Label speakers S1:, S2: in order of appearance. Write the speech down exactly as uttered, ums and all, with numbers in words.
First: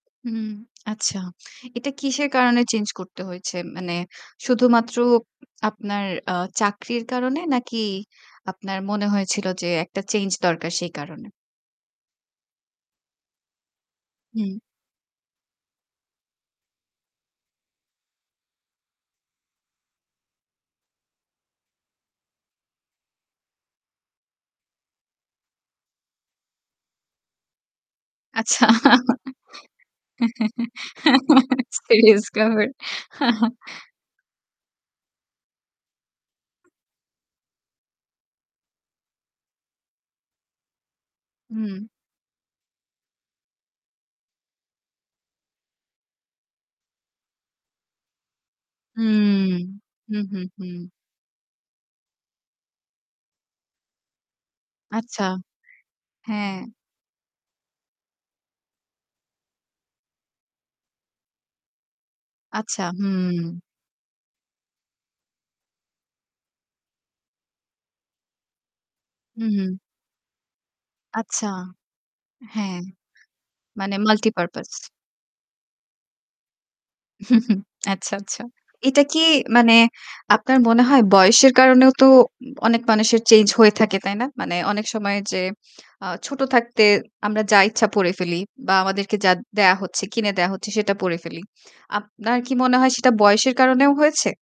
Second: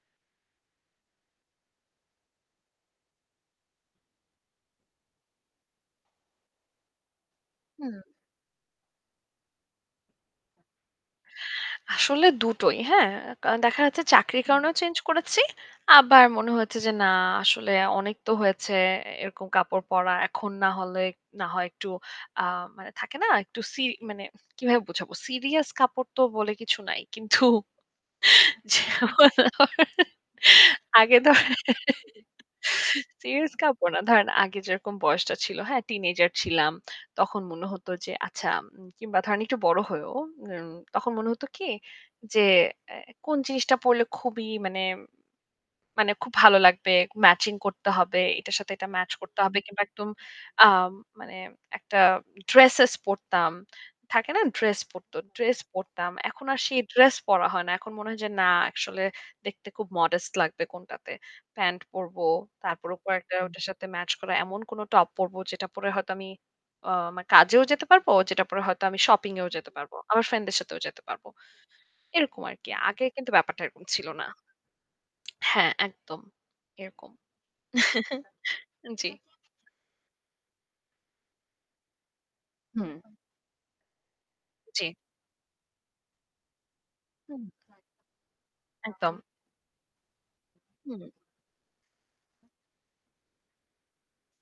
S1: হুম, আচ্ছা। এটা কিসের কারণে চেঞ্জ করতে হয়েছে? মানে শুধুমাত্র আপনার আ চাকরির কারণে? নাকি
S2: হু।
S1: আপনার মনে হয়েছিল যে একটা চেঞ্জ দরকার সেই কারণে?
S2: আসলে দুটোই। হ্যাঁ? কারন দেখা যাচ্ছে চাকরির
S1: হুম।
S2: কারণেও চেঞ্জ করেছি। আবার মনে হয়েছে যে না আসলে অনেক তো হয়েছে এ এরকম কাপড় পরা। এখন না হলে না হয় একটু আ মানে থাকে না একটু সি মানে কিভাবে বোঝাবো? সিরিয়াস কাপড় তো বলে কিছু নাই। কিন্তু
S1: আচ্ছা।
S2: যেমন ধ আগে ধরেন
S1: সিরিয়াস কাপড়।
S2: সিরিয়াস কাপড় না, ধরেন আগে যেরকম বয়সটা ছিল। হ্যাঁ টিনেজার ছিলাম। তখন মনে হত যে আচ্ছা আম কিংবা ধরেন একটু বড় হয়েও। উম তখন মনে হতো কি
S1: হুম।
S2: যে, "অ্যা কোন জিনিসটা পড়লে খুবই মানে মানে খুব ভালো লাগবে। ম্যাচিং করতে হবে। এটার সাথে এটা মাচ করতে
S1: উম
S2: হবে।" কিংবা একদম
S1: হু, হু, হু।
S2: আম মানে একটা ড্রেসেস পড়তাম। থাকে না ড্রেস পড়ত।
S1: আচ্ছা।
S2: ড্রেস পড়তাম। এখন
S1: হ্যাঁ।
S2: আর সেই ড্রেস পরা হয় না। এখন মনে হয় যে না একশলে দেখতে খুব modest লাগবে, কোনটাতে। প্যান্ট পরব।
S1: আচ্ছা,
S2: তারপর
S1: হু।
S2: ওপর একটা ওইটার সাথে ম্যাচ করা এমন কোন টপ পড়ব যেটা পরে হয়তো আমি অ আমার কাজেও যেতে পারব। যেটা পরে হয়তো আমি শপিং
S1: হু,
S2: এও যেতে
S1: হু।
S2: পারব। আমার ফ্রেন্ডসদের সাথেও যেতে পারব।
S1: আচ্ছা,
S2: এরকম আরকি।
S1: হ্যাঁ।
S2: আগে কিন্তু ব্যাপারটা এরকম
S1: মানে
S2: ছিল না।
S1: multipurpose.
S2: হ্যাঁ, একদম, এরকম।
S1: আচ্ছা, আচ্ছা। এটা
S2: জি।
S1: কি মানে আপনার মনে হয় বয়সের কারণেও তো উম অনেক
S2: হুম।
S1: মানুষের চেঞ্জ হয়ে থাকে, তাই না? মানে অনেক
S2: জি।
S1: সময় যে আ ছোট থাকতে
S2: হু।
S1: আমরা যা ইচ্ছা পড়ে ফেলি বা
S2: একদম।
S1: আমাদেরকে যা দেয়া হচ্ছে কিনে দেয়া হচ্ছে সেটা
S2: হুম।
S1: পড়ে ফেলি। আপনার কি মনে হয় সেটা বয়সের কারণেও হয়েছে?